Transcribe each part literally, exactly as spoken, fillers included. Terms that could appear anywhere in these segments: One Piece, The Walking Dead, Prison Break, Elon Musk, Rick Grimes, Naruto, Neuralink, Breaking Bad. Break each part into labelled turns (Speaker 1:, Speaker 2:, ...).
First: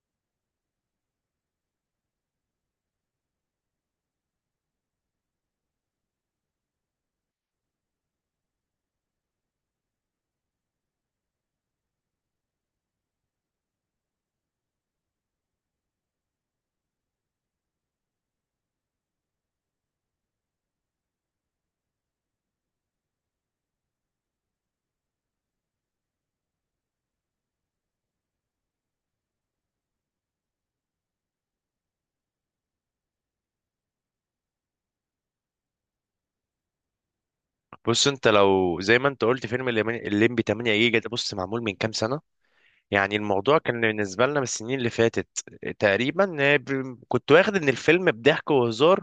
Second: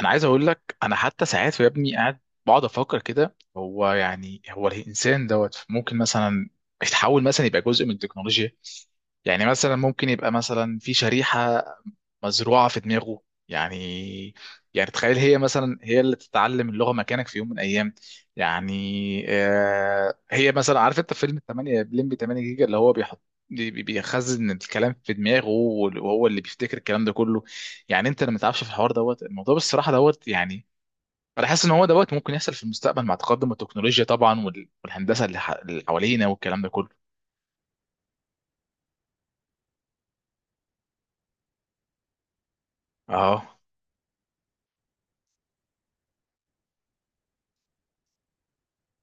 Speaker 1: انا عايز اقول لك انا حتى ساعات يا ابني قاعد بقعد افكر كده هو يعني هو الانسان دوت ممكن مثلا يتحول مثلا يبقى جزء من التكنولوجيا. يعني مثلا ممكن يبقى مثلا في شريحة مزروعة في دماغه. يعني يعني تخيل هي مثلا هي اللي تتعلم اللغة مكانك في يوم من الأيام. يعني آه هي مثلا عارف أنت فيلم تمنية بلمبي تمنية جيجا اللي هو بيحط بي- بي- بيخزن الكلام في دماغه وهو اللي بيفتكر الكلام ده كله. يعني أنت لما تعرفش في الحوار دوت الموضوع بالصراحة دوت يعني أنا حاسس إن هو دوت ممكن يحصل في المستقبل مع تقدم التكنولوجيا طبعا وال- والهندسة اللي ح- اللي حوالينا والكلام ده كله.
Speaker 2: بص، انت لو زي ما انت قلت فيلم الليمبي تمانية جيجا، ده بص معمول من كام سنة؟ يعني
Speaker 1: أه
Speaker 2: الموضوع كان بالنسبة لنا من السنين اللي فاتت تقريبا. آه، ب- كنت واخد ان الفيلم بضحك وهزار،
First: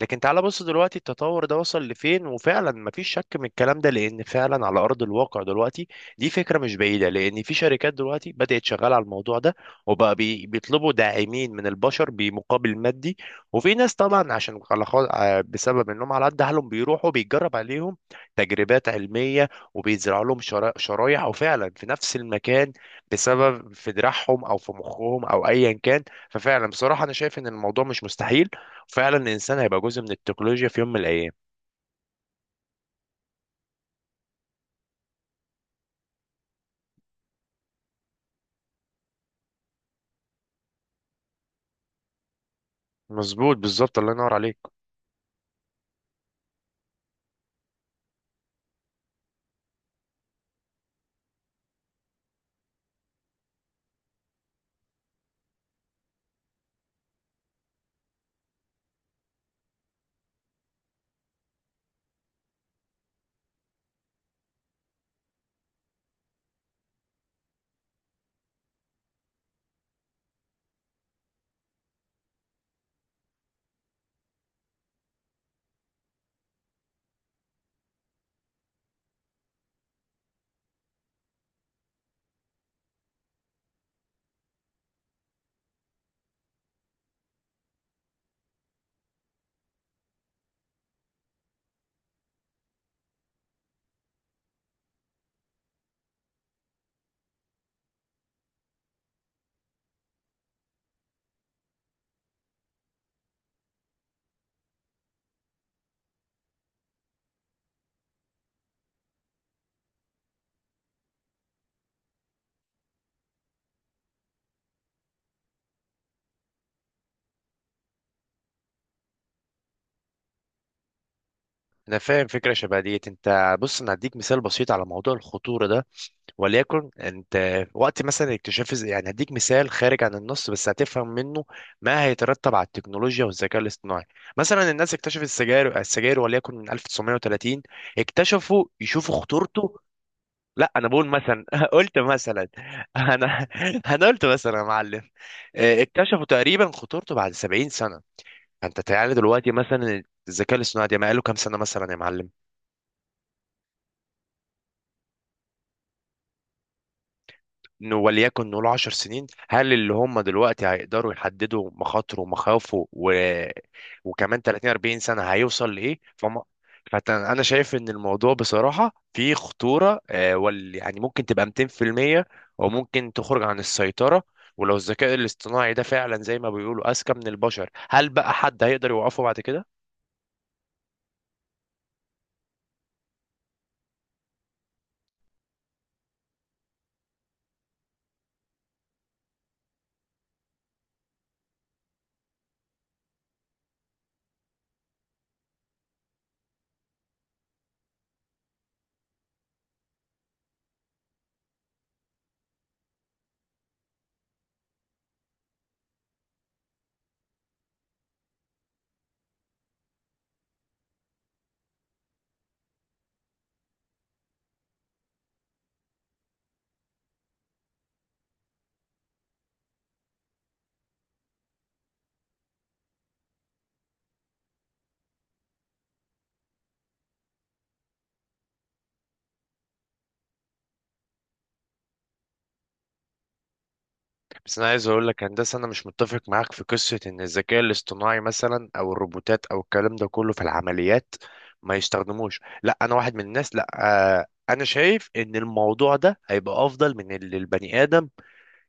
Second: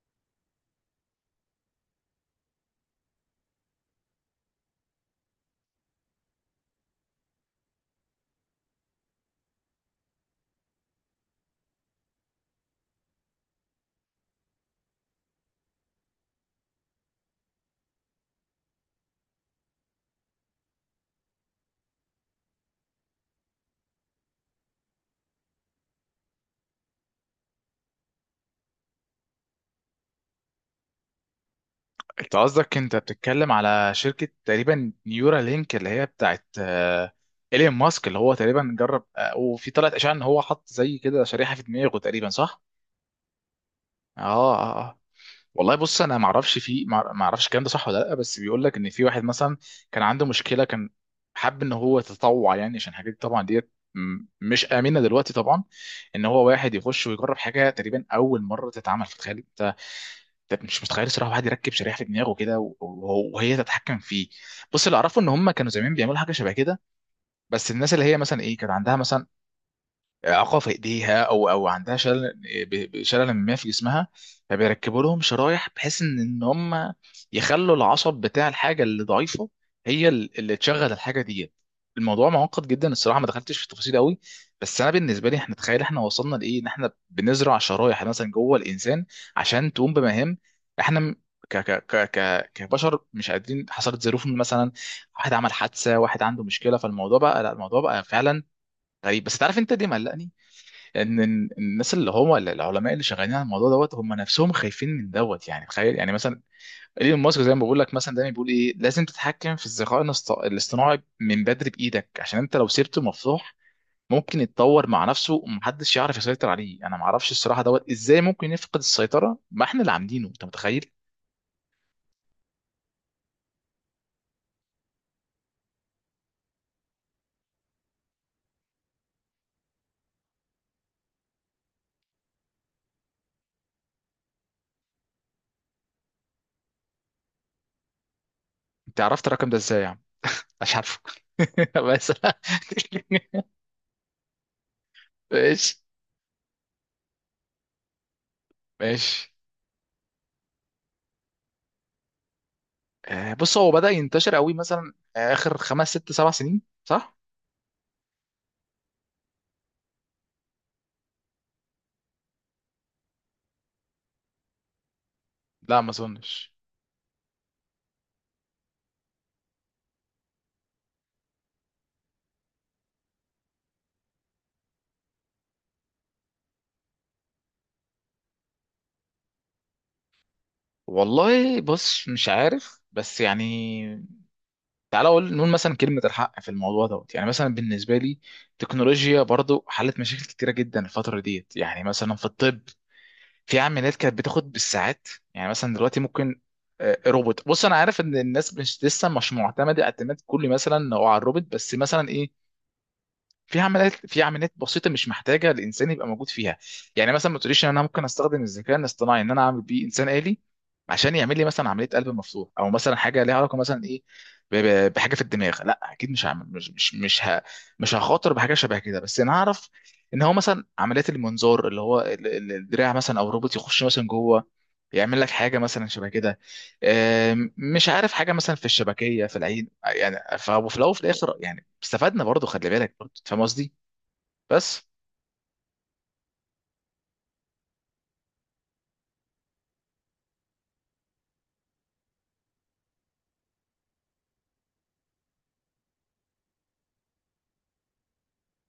Speaker 2: لكن تعال بص دلوقتي التطور ده وصل لفين. وفعلا مفيش شك من الكلام ده، لان فعلا على ارض الواقع دلوقتي دي فكرة مش بعيدة، لان في شركات دلوقتي بدأت شغالة على الموضوع ده، وبقى بي- بيطلبوا داعمين من البشر بمقابل مادي. وفي ناس طبعا، عشان على خا- آه، بسبب انهم على قد حالهم بيروحوا بيتجرب عليهم تجربات علمية، وبيزرعوا لهم شرا- شرايح، وفعلا في نفس المكان، بسبب في دراعهم او في مخهم او ايا كان. ففعلا بصراحه انا شايف ان الموضوع مش مستحيل، وفعلا الانسان هيبقى جزء من التكنولوجيا في يوم من الايام.
Speaker 1: انت قصدك انت بتتكلم على شركة تقريبا نيورا لينك اللي هي بتاعت آه، ايلون ماسك اللي هو تقريبا جرب آه، وفي طلعت اشاعة ان هو حط زي كده شريحة في دماغه تقريبا صح؟
Speaker 2: مظبوط، بالظبط، الله
Speaker 1: اه.
Speaker 2: ينور عليك.
Speaker 1: اه اه. والله بص انا ما اعرفش في ما اعرفش الكلام ده صح ولا لا، بس بيقول لك ان في واحد مثلا كان عنده مشكلة، كان حب ان هو يتطوع يعني عشان حاجات طبعا ديت م- مش آمنة دلوقتي طبعا، ان هو واحد يخش ويجرب حاجة تقريبا اول مرة تتعمل في الخارج. ده مش متخيل الصراحه واحد يركب شريحه في دماغه كده و- وهو- وهي تتحكم فيه. بص اللي اعرفه ان هم كانوا زمان بيعملوا حاجه شبه كده، بس الناس اللي هي مثلا ايه كانت عندها مثلا اعاقه في ايديها او او عندها شلل، ب- ب- شلل ما في جسمها، فبيركبوا لهم شرايح بحيث ان ان هم يخلوا العصب بتاع الحاجه اللي ضعيفه هي ال- اللي تشغل الحاجه دي. الموضوع معقد جدا الصراحه، ما دخلتش في التفاصيل قوي، بس انا بالنسبه لي احنا تخيل احنا وصلنا لايه، ان احنا بنزرع شرايح مثلا جوه الانسان عشان تقوم بمهام احنا م- ك ك ك ك كبشر مش قادرين. حصلت ظروف مثلا، واحد عمل حادثه، واحد عنده مشكله، فالموضوع بقى لا، الموضوع بقى فعلا غريب. بس تعرف انت دي مقلقني، ان إن الناس اللي هم العلماء اللي شغالين على الموضوع دوت هم نفسهم خايفين من دوت. يعني تخيل يعني مثلا ايلون ماسك زي ما بقول لك، مثلا دايما بيقول ايه لازم تتحكم في الذكاء الاصط- الاصطناعي من بدري بايدك، عشان انت لو سيبته مفتوح ممكن يتطور مع نفسه ومحدش يعرف يسيطر عليه. انا ما اعرفش الصراحه دوت ازاي ممكن يفقد السيطره، ما احنا اللي عاملينه، انت متخيل.
Speaker 2: انا فاهم فكره شبه ديت. انت بص، انا هديك مثال بسيط على موضوع الخطوره ده، وليكن انت وقت مثلا اكتشاف الز- يعني هديك مثال خارج عن النص، بس هتفهم منه ما هيترتب على التكنولوجيا والذكاء الاصطناعي. مثلا الناس اكتشفت السجاير، السجاير وليكن من الف وتسعمية وتلاتين اكتشفوا
Speaker 1: انت
Speaker 2: يشوفوا
Speaker 1: عرفت الرقم ده
Speaker 2: خطورته.
Speaker 1: ازاي يا عم؟
Speaker 2: لا،
Speaker 1: مش
Speaker 2: انا
Speaker 1: عارفه.
Speaker 2: بقول مثلا قلت
Speaker 1: بس.
Speaker 2: مثلا. انا انا قلت مثلا يا معلم.
Speaker 1: ماشي.
Speaker 2: آه، اكتشفوا تقريبا خطورته بعد سبعين سنه. فانت تعالى
Speaker 1: ماشي.
Speaker 2: دلوقتي مثلا الذكاء الاصطناعي ده ما قاله كام سنه مثلا يا معلم؟
Speaker 1: آه، بص هو بدأ ينتشر قوي مثلا آخر خمس ست سبع سنين صح؟
Speaker 2: إنه وليكن نقول عشر سنين، هل اللي هم دلوقتي هيقدروا يحددوا مخاطره ومخاوفه و... وكمان تلاتين اربعين سنة هيوصل
Speaker 1: لا ما
Speaker 2: لإيه؟ فما
Speaker 1: اظنش.
Speaker 2: فأنا شايف إن الموضوع بصراحة فيه خطورة، آه، وال... يعني ممكن تبقى ميتين في المية، وممكن تخرج عن السيطرة. ولو الذكاء الاصطناعي ده فعلا زي ما بيقولوا أذكى من البشر، هل بقى حد هيقدر يوقفه بعد كده؟
Speaker 1: والله بص مش عارف، بس يعني تعالى اقول نقول مثلا كلمة الحق في الموضوع دوت. يعني مثلا بالنسبة لي التكنولوجيا برضو حلت مشاكل كتيرة جدا الفترة ديت، يعني مثلا في الطب في عمليات كانت بتاخد بالساعات. يعني مثلا دلوقتي ممكن آه، روبوت. بص انا عارف ان الناس مش لسه مش معتمدة اعتماد كلي مثلا هو على الروبوت، بس مثلا ايه في عمليات في عمليات بسيطه مش محتاجه الانسان يبقى موجود فيها. يعني مثلا ما تقوليش ان انا ممكن استخدم الذكاء الاصطناعي ان انا اعمل بيه انسان آلي عشان يعمل لي مثلا عمليه قلب مفتوح، او مثلا حاجه ليها علاقه مثلا ايه ب- ب- بحاجه في الدماغ، لا اكيد مش هعمل، مش مش مش ه... مش هخاطر بحاجه شبه كده. بس انا اعرف ان هو مثلا عمليات المنظار اللي هو ال- ال- الدراع مثلا او الروبوت يخش مثلا جوه يعمل لك حاجه مثلا شبه كده، آم، مش عارف حاجه مثلا في الشبكيه في العين. يعني فلو في الاول وفي الاخر يعني استفدنا برضه، خلي بالك برضه، فاهم قصدي؟
Speaker 2: بس انا
Speaker 1: بس
Speaker 2: عايز اقول لك، هندسه، انا مش متفق معاك في قصه ان الذكاء الاصطناعي مثلا او الروبوتات او الكلام ده كله في العمليات ما يستخدموش. لا، انا واحد من الناس، لا. آه، انا شايف ان الموضوع ده هيبقى افضل من اللي البني ادم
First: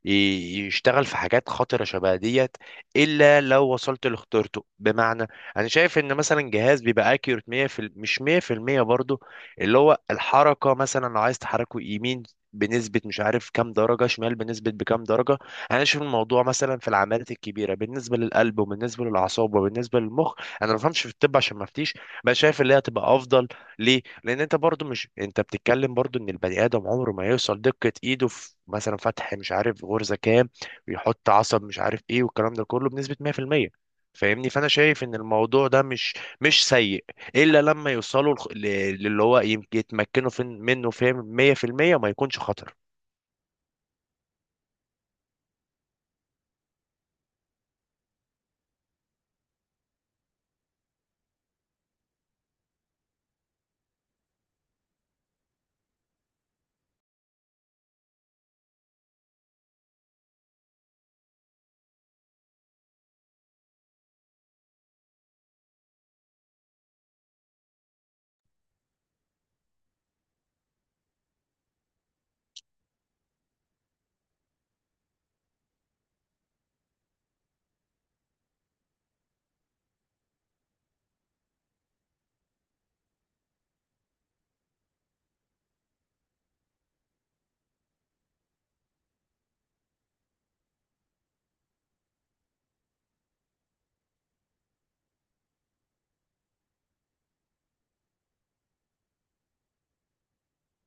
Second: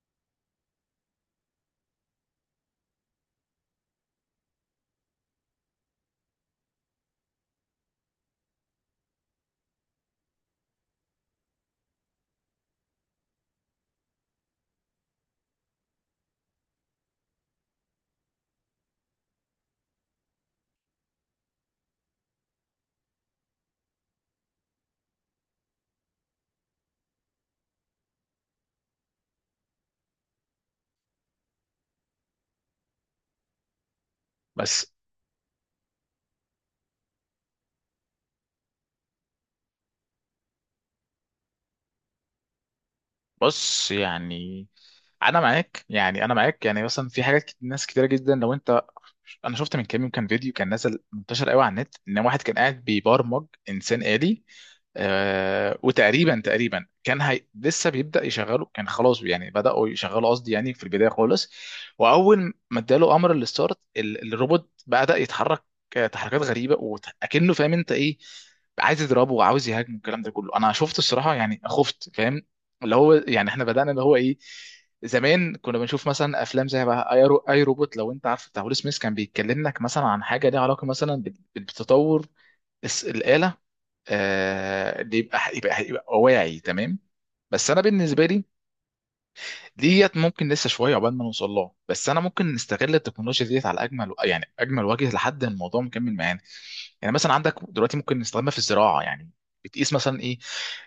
Speaker 2: ي- يشتغل في حاجات خطرة شبه ديت، إلا لو وصلت لاختيارته. بمعنى، أنا شايف إن مثلا جهاز بيبقى أكيوريت مية في ال- مش مية في المية برضه، اللي هو الحركة مثلا لو عايز تحركه يمين بنسبة مش عارف كام درجة، شمال بنسبة بكام درجة. أنا شايف الموضوع مثلا في العمليات الكبيرة بالنسبة للقلب وبالنسبة للأعصاب وبالنسبة للمخ. أنا ما بفهمش في الطب عشان ما أفتيش، بس شايف اللي هي هتبقى أفضل. ليه؟ لأن أنت برضو مش أنت بتتكلم برضو إن البني آدم عمره ما يوصل دقة إيده في مثلا فتح مش عارف غرزة كام، ويحط عصب مش عارف إيه والكلام ده كله بنسبة مية في المية. فاهمني؟ فأنا
Speaker 1: بس
Speaker 2: شايف إن الموضوع ده مش مش سيء، إلا لما يوصلوا لخ- ل- للي هو يمكن يتمكنوا فين- منه، فاهم مية في المية، وما يكونش خطر.
Speaker 1: بص يعني انا معاك، يعني انا معاك، يعني مثلا في حاجات كت- ناس كتيره جدا لو انت. انا شفت من كام يوم كان فيديو كان نازل منتشر قوي على النت، ان واحد كان قاعد بيبرمج انسان آلي. آه، وتقريبا تقريبا كان هي... لسه بيبدأ يشغله، كان خلاص يعني بدأوا يشغلوا قصدي يعني في البداية خالص، وأول ما اداله أمر الستارت ال- الروبوت بدأ يتحرك آه، تحركات غريبة وأكنه فاهم أنت إيه، عايز يضربه وعاوز يهاجمه، الكلام ده كله أنا شفت الصراحة يعني خفت. فاهم؟ اللي هو يعني إحنا بدأنا اللي هو إيه، زمان كنا بنشوف مثلا افلام زي بقى اي رو- أي روبوت، لو انت عارف بتاع ويل سميث كان بيتكلم لك مثلا عن حاجه ليها علاقه مثلا بال- بالتطور، الس- الآلة، آه، اللي يبقى يبقى يبقى واعي تمام. بس انا بالنسبه لي ديت ممكن لسه شويه عقبال ما نوصل لها، بس انا ممكن نستغل التكنولوجيا ديت على اجمل يعني اجمل وجه لحد الموضوع مكمل معانا. يعني مثلا عندك دلوقتي ممكن نستخدمها في الزراعه، يعني بتقيس مثلا ايه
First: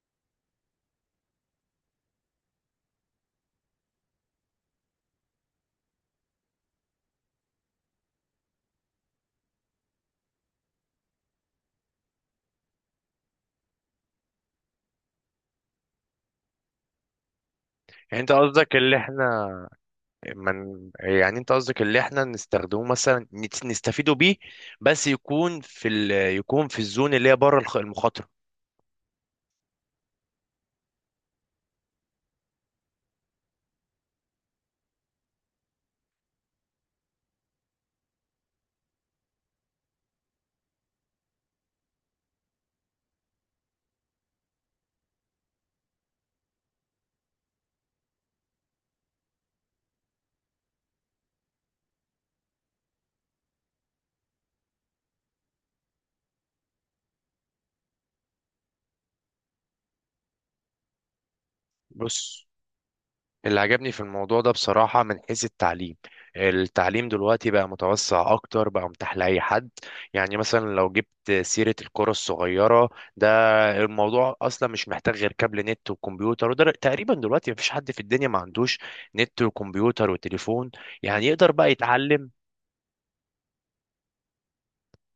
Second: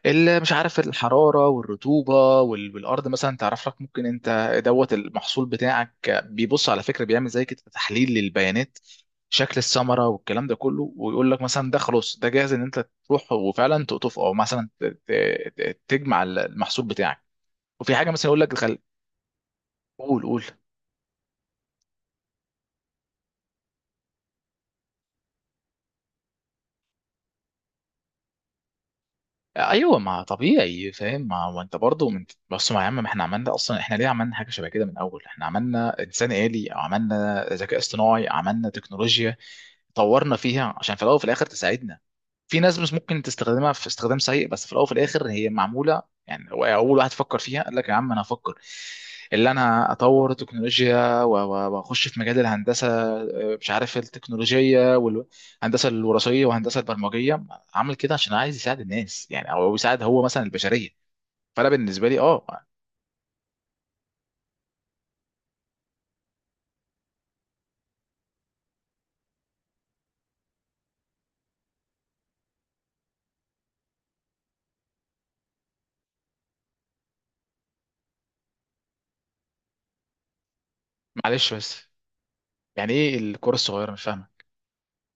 Speaker 1: اللي مش عارف، الحراره والرطوبه وال- والارض مثلا، تعرف لك ممكن انت دوت المحصول بتاعك بيبص، على فكره بيعمل زي كده تحليل للبيانات، شكل الثمره والكلام ده كله، ويقول لك مثلا ده خلاص ده جاهز ان انت تروح وفعلا تقطفه، او مثلا ت- ت- ت- تجمع المحصول بتاعك. وفي حاجه
Speaker 2: يعني
Speaker 1: مثلا
Speaker 2: انت
Speaker 1: يقول لك.
Speaker 2: قصدك اللي احنا
Speaker 1: قول، قول.
Speaker 2: من يعني انت قصدك اللي احنا نستخدمه مثلا، نت- نستفيدوا بيه، بس يكون في ال... يكون في الزون اللي هي بره الخ- المخاطره.
Speaker 1: ايوه ما طبيعي فاهم، ما هو انت برضه من بص، ما يا عم ما احنا عملنا اصلا، احنا ليه عملنا حاجه شبه كده من الاول؟ احنا عملنا انسان آلي، عملنا ذكاء اصطناعي، عملنا تكنولوجيا، طورنا فيها عشان في الاول وفي الاخر تساعدنا. في ناس مش ممكن تستخدمها في استخدام سيء، بس في الاول وفي الاخر هي معموله، يعني هو اول واحد فكر فيها قال لك يا عم انا هفكر، اللي انا اطور تكنولوجيا و- و- واخش في مجال الهندسه آه، مش عارف التكنولوجيه والهندسه الوراثيه والهندسه البرمجيه، عامل كده عشان عايز يساعد الناس يعني، او يساعد هو مثلا البشريه. فانا بالنسبه لي اه.
Speaker 2: بص، اللي عجبني في الموضوع ده بصراحة من حيث التعليم. التعليم دلوقتي بقى متوسع أكتر، بقى متاح لأي حد. يعني مثلا لو جبت سيرة الكرة الصغيرة ده، الموضوع أصلا مش محتاج غير كابل نت وكمبيوتر، وده تقريبا دلوقتي مفيش حد في الدنيا ما عندوش نت وكمبيوتر وتليفون، يعني يقدر
Speaker 1: معلش
Speaker 2: بقى
Speaker 1: بس،
Speaker 2: يتعلم.
Speaker 1: يعني ايه الكره الصغيره؟ مش فاهمه.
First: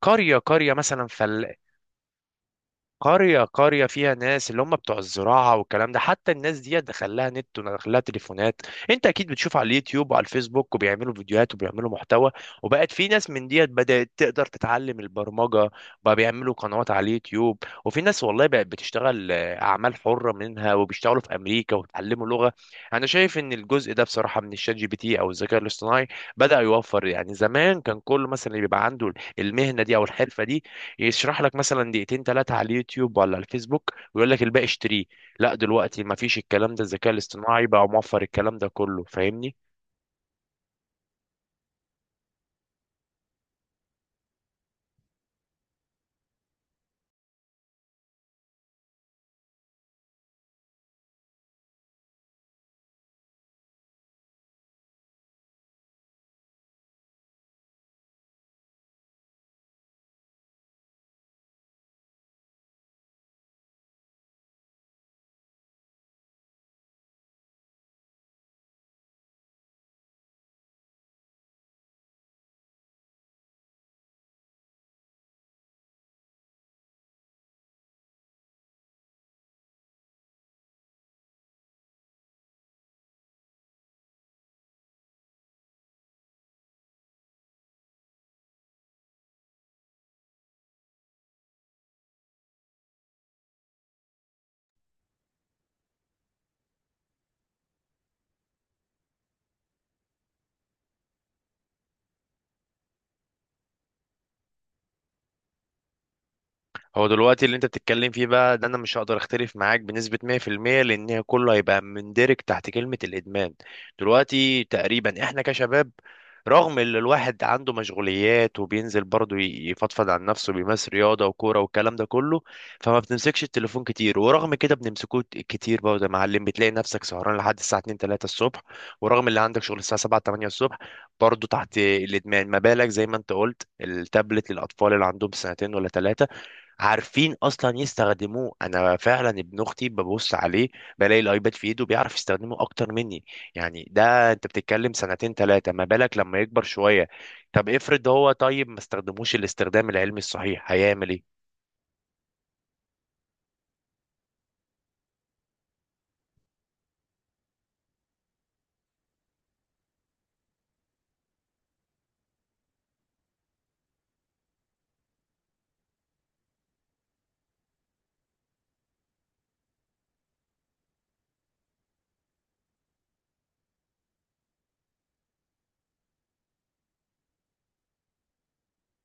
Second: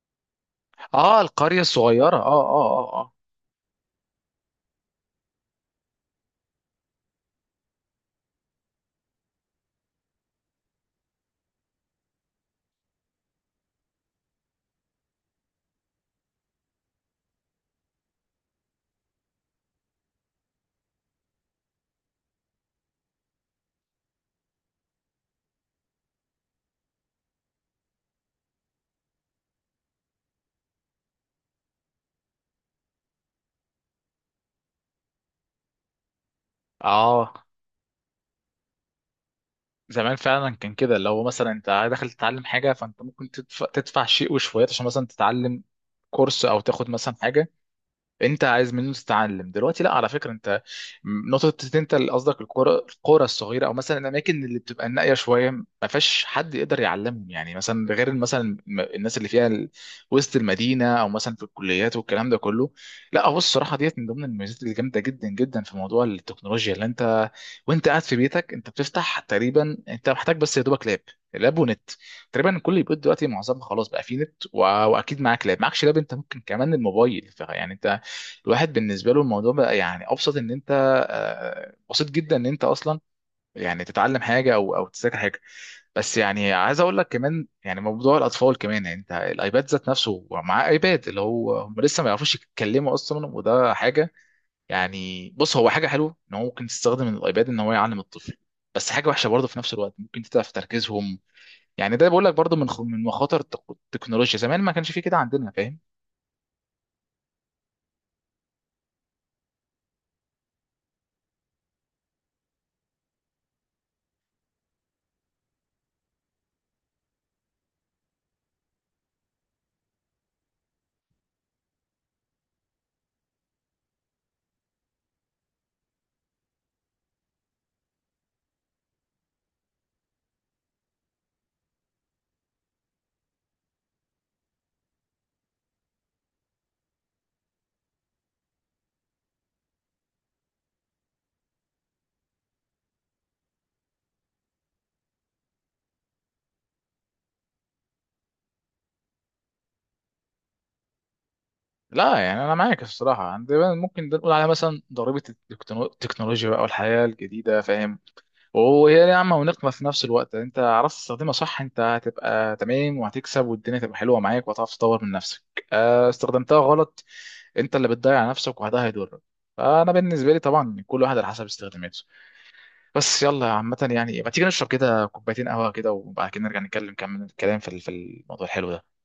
Speaker 2: قرية قرية مثلا
Speaker 1: اه
Speaker 2: فلاح،
Speaker 1: القريه الصغيره. اه اه اه.
Speaker 2: قرية قرية فيها ناس اللي هم بتوع الزراعة والكلام ده، حتى الناس دي دخلها نت ودخلها تليفونات. انت اكيد بتشوف على اليوتيوب وعلى الفيسبوك، وبيعملوا فيديوهات وبيعملوا محتوى، وبقت في ناس من ديت بدأت تقدر تتعلم البرمجة، بقى بيعملوا قنوات على اليوتيوب. وفي ناس والله بقت بتشتغل آه، أعمال حرة منها، وبيشتغلوا في أمريكا وبيتعلموا لغة. أنا شايف إن الجزء ده بصراحة من الشات جي بي تي أو الذكاء الاصطناعي بدأ يوفر. يعني زمان كان كل مثلا اللي بيبقى عنده المهنة دي أو الحرفة دي يشرح لك مثلا دقيقتين ثلاثه على اليوتيوب ولا على الفيسبوك ويقول لك الباقي اشتريه. لا، دلوقتي ما فيش الكلام ده، الذكاء
Speaker 1: اه اه.
Speaker 2: الاصطناعي بقى موفر الكلام ده كله. فاهمني؟
Speaker 1: زمان فعلا كان كده، اللي هو مثلا انت داخل تتعلم حاجه، فانت ممكن تدفع، تدفع شيء وشويات عشان مثلا تتعلم كورس، او تاخد مثلا حاجه انت عايز منه تتعلم. دلوقتي لا، على فكره انت م- نقطه إن انت اللي قصدك، القرى، القرى الصغيره، او مثلا الاماكن اللي بتبقى النائيه شويه ما فيهاش حد يقدر يعلمهم، يعني مثلا غير مثلا الم- الناس اللي فيها ال- وسط المدينه، او مثلا في الكليات والكلام ده كله. لا هو الصراحه ديت من ضمن الميزات الجامده جدا جدا في موضوع التكنولوجيا، اللي انت وانت قاعد في بيتك انت بتفتح تقريبا، انت محتاج بس يا دوبك لاب، لاب ونت. تقريبا كل البيوت دلوقتي معظمها خلاص بقى فيه نت و... واكيد معاك لاب، معكش لاب انت ممكن كمان الموبايل، ف- يعني انت الواحد بالنسبه له الموضوع بقى يعني ابسط ان انت آه، بسيط جدا ان انت اصلا يعني تتعلم حاجه او او تذاكر حاجه. بس يعني عايز اقول لك كمان، يعني موضوع الاطفال كمان، يعني انت الايباد ذات نفسه مع ايباد اللي هو هم لسه ما يعرفوش يتكلموا اصلا، وده حاجه، يعني بص هو حاجه حلوه ان هو ممكن تستخدم الايباد ان هو يعلم الطفل، بس حاجه وحشه برضه في نفس الوقت ممكن تتعب في تركيزهم. يعني ده بقول لك برضه من خ- من مخاطر التك- التكنولوجيا، زمان ما كانش فيه كده عندنا فاهم.
Speaker 2: هو دلوقتي اللي انت بتتكلم فيه بقى ده انا مش هقدر اختلف معاك بنسبة مية في المية، لان هي كله هيبقى مندرج تحت كلمة الادمان. دلوقتي تقريبا احنا كشباب، رغم ان الواحد عنده مشغوليات وبينزل برضه ي- يفضفض عن نفسه، بيمارس رياضة وكورة والكلام ده كله، فما بنمسكش التليفون كتير، ورغم كده بنمسكوه كتير برضه يا معلم، بتلاقي نفسك سهران لحد الساعة اتنين تلاتة الصبح، ورغم اللي عندك شغل الساعة السابعة تمانية الصبح، برضه تحت الادمان. ما بالك زي ما انت قلت التابلت للاطفال اللي عندهم سنتين ولا ثلاثة عارفين اصلا يستخدموه؟ انا فعلا ابن اختي ببص عليه بلاقي الايباد في ايده، بيعرف يستخدمه اكتر مني. يعني ده انت بتتكلم سنتين ثلاثه، ما بالك لما يكبر شويه؟ طب افرض هو طيب ما استخدموش الاستخدام العلمي الصحيح، هيعمل ايه؟
Speaker 1: لا يعني انا معاك الصراحه عندنا، ممكن ده نقول عليها مثلا ضريبه التكنو- التكنولوجيا بقى والحياه الجديده فاهم. وهي نعمه ونقمه في نفس الوقت، يعني انت عرفت تستخدمها صح انت هتبقى تمام وهتكسب والدنيا تبقى حلوه معاك وهتعرف تطور من نفسك، آه، استخدمتها غلط انت اللي بتضيع نفسك، وده هيضرك. فانا بالنسبه لي طبعا كل واحد على حسب استخداماته. بس يلا عامه يعني ما تيجي نشرب كده كوبايتين قهوه كده، وبعد كده نرجع نتكلم كمل الكلام في في الموضوع الحلو ده.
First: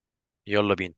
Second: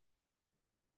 Speaker 2: يلا بينا.